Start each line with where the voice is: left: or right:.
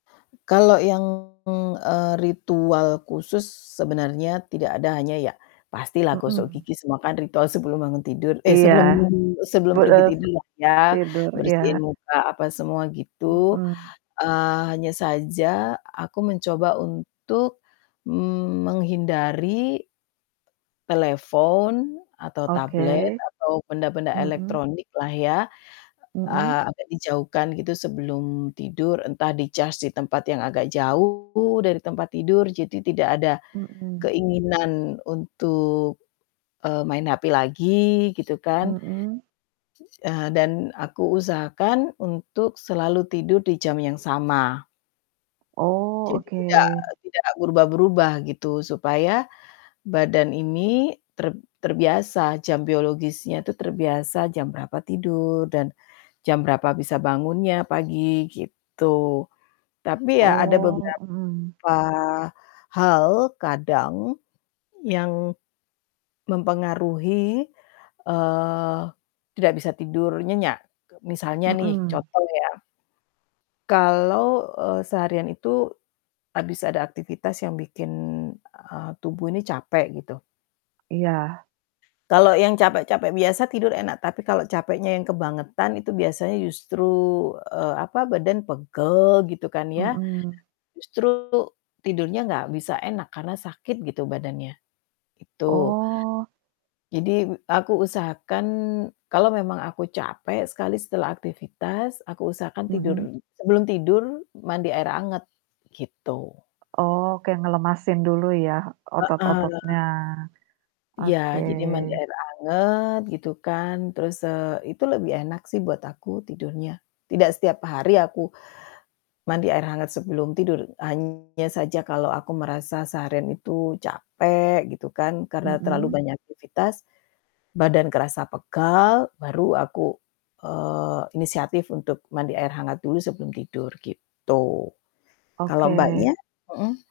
left: Kalau yang, eee, ritual khusus sebenarnya tidak ada hanya ya, pastilah gosok
right: Mhm.
left: gigi semua kan ritual sebelum bangun tidur, eh
right: Iya.
left: sebelum sebelum
right: Bud
left: pergi
right: eee,
left: tidur lah ya,
right: tidur,
left: bersihin
right: iya.
left: muka, apa semua gitu.
right: Mhm.
left: Eee, hanya saja aku mencoba untuk, mmm, menghindari telepon, atau tablet,
right: Oke.
left: atau benda-benda
right: Mhm.
left: elektronik lah ya,
right: Mmm.
left: eee, agak dijauhkan gitu sebelum tidur. Entah di-charge di tempat yang agak jauh, dari tempat tidur, jadi tidak ada
right: Mhm.
left: keinginan untuk, eee, main hp lagi, gitu kan.
right: Mmm.
left: Eee, dan aku usahakan untuk selalu tidur di jam yang sama.
right: Oh,
left: Jadi
right: oke.
left: tidak tidak berubah-berubah gitu. Supaya badan ini, terb terbiasa, jam biologisnya itu terbiasa jam berapa tidur, dan, jam berapa bisa bangunnya pagi, gitu. Tapi ya ada
right: Oh.
left: beberapa
right: Mmm.
left: hal, kadang, yang mempengaruhi, eee, tidak bisa tidur nyenyak. Misalnya nih
right: Mmm.
left: contoh ya kalau, eee, seharian itu habis ada aktivitas yang bikin, eee, tubuh ini capek gitu.
right: Iya.
left: Kalau yang capek-capek biasa tidur enak, tapi kalau capeknya yang kebangetan itu biasanya justru, eee, apa, badan pegel gitu kan ya,
right: Mmm.
left: justru tidurnya nggak bisa enak, karena sakit gitu badannya, gitu.
right: Oh.
left: Jadi, aku usahakan, kalau memang aku capek sekali setelah aktivitas, aku usahakan tidur
right: Mhm.
left: sebelum tidur mandi air hangat, gitu.
right: Oke, ngelemasin dulu ya,
left: Heeh.
right: otot-ototnya.
left: Iya,
right: Oke.
left: jadi mandi air hangat gitu kan, terus eee, itu lebih enak sih buat aku tidurnya. Tidak setiap hari aku mandi air hangat sebelum tidur, hanya saja kalau aku merasa seharian itu capek, gitu kan. Karena terlalu
right: Mmm.
left: banyak aktivitas, badan kerasa pegal, baru aku, eee, inisiatif untuk mandi air hangat dulu sebelum tidur, gitu. Kalau
right: Oke
left: Mbaknya? Mhm?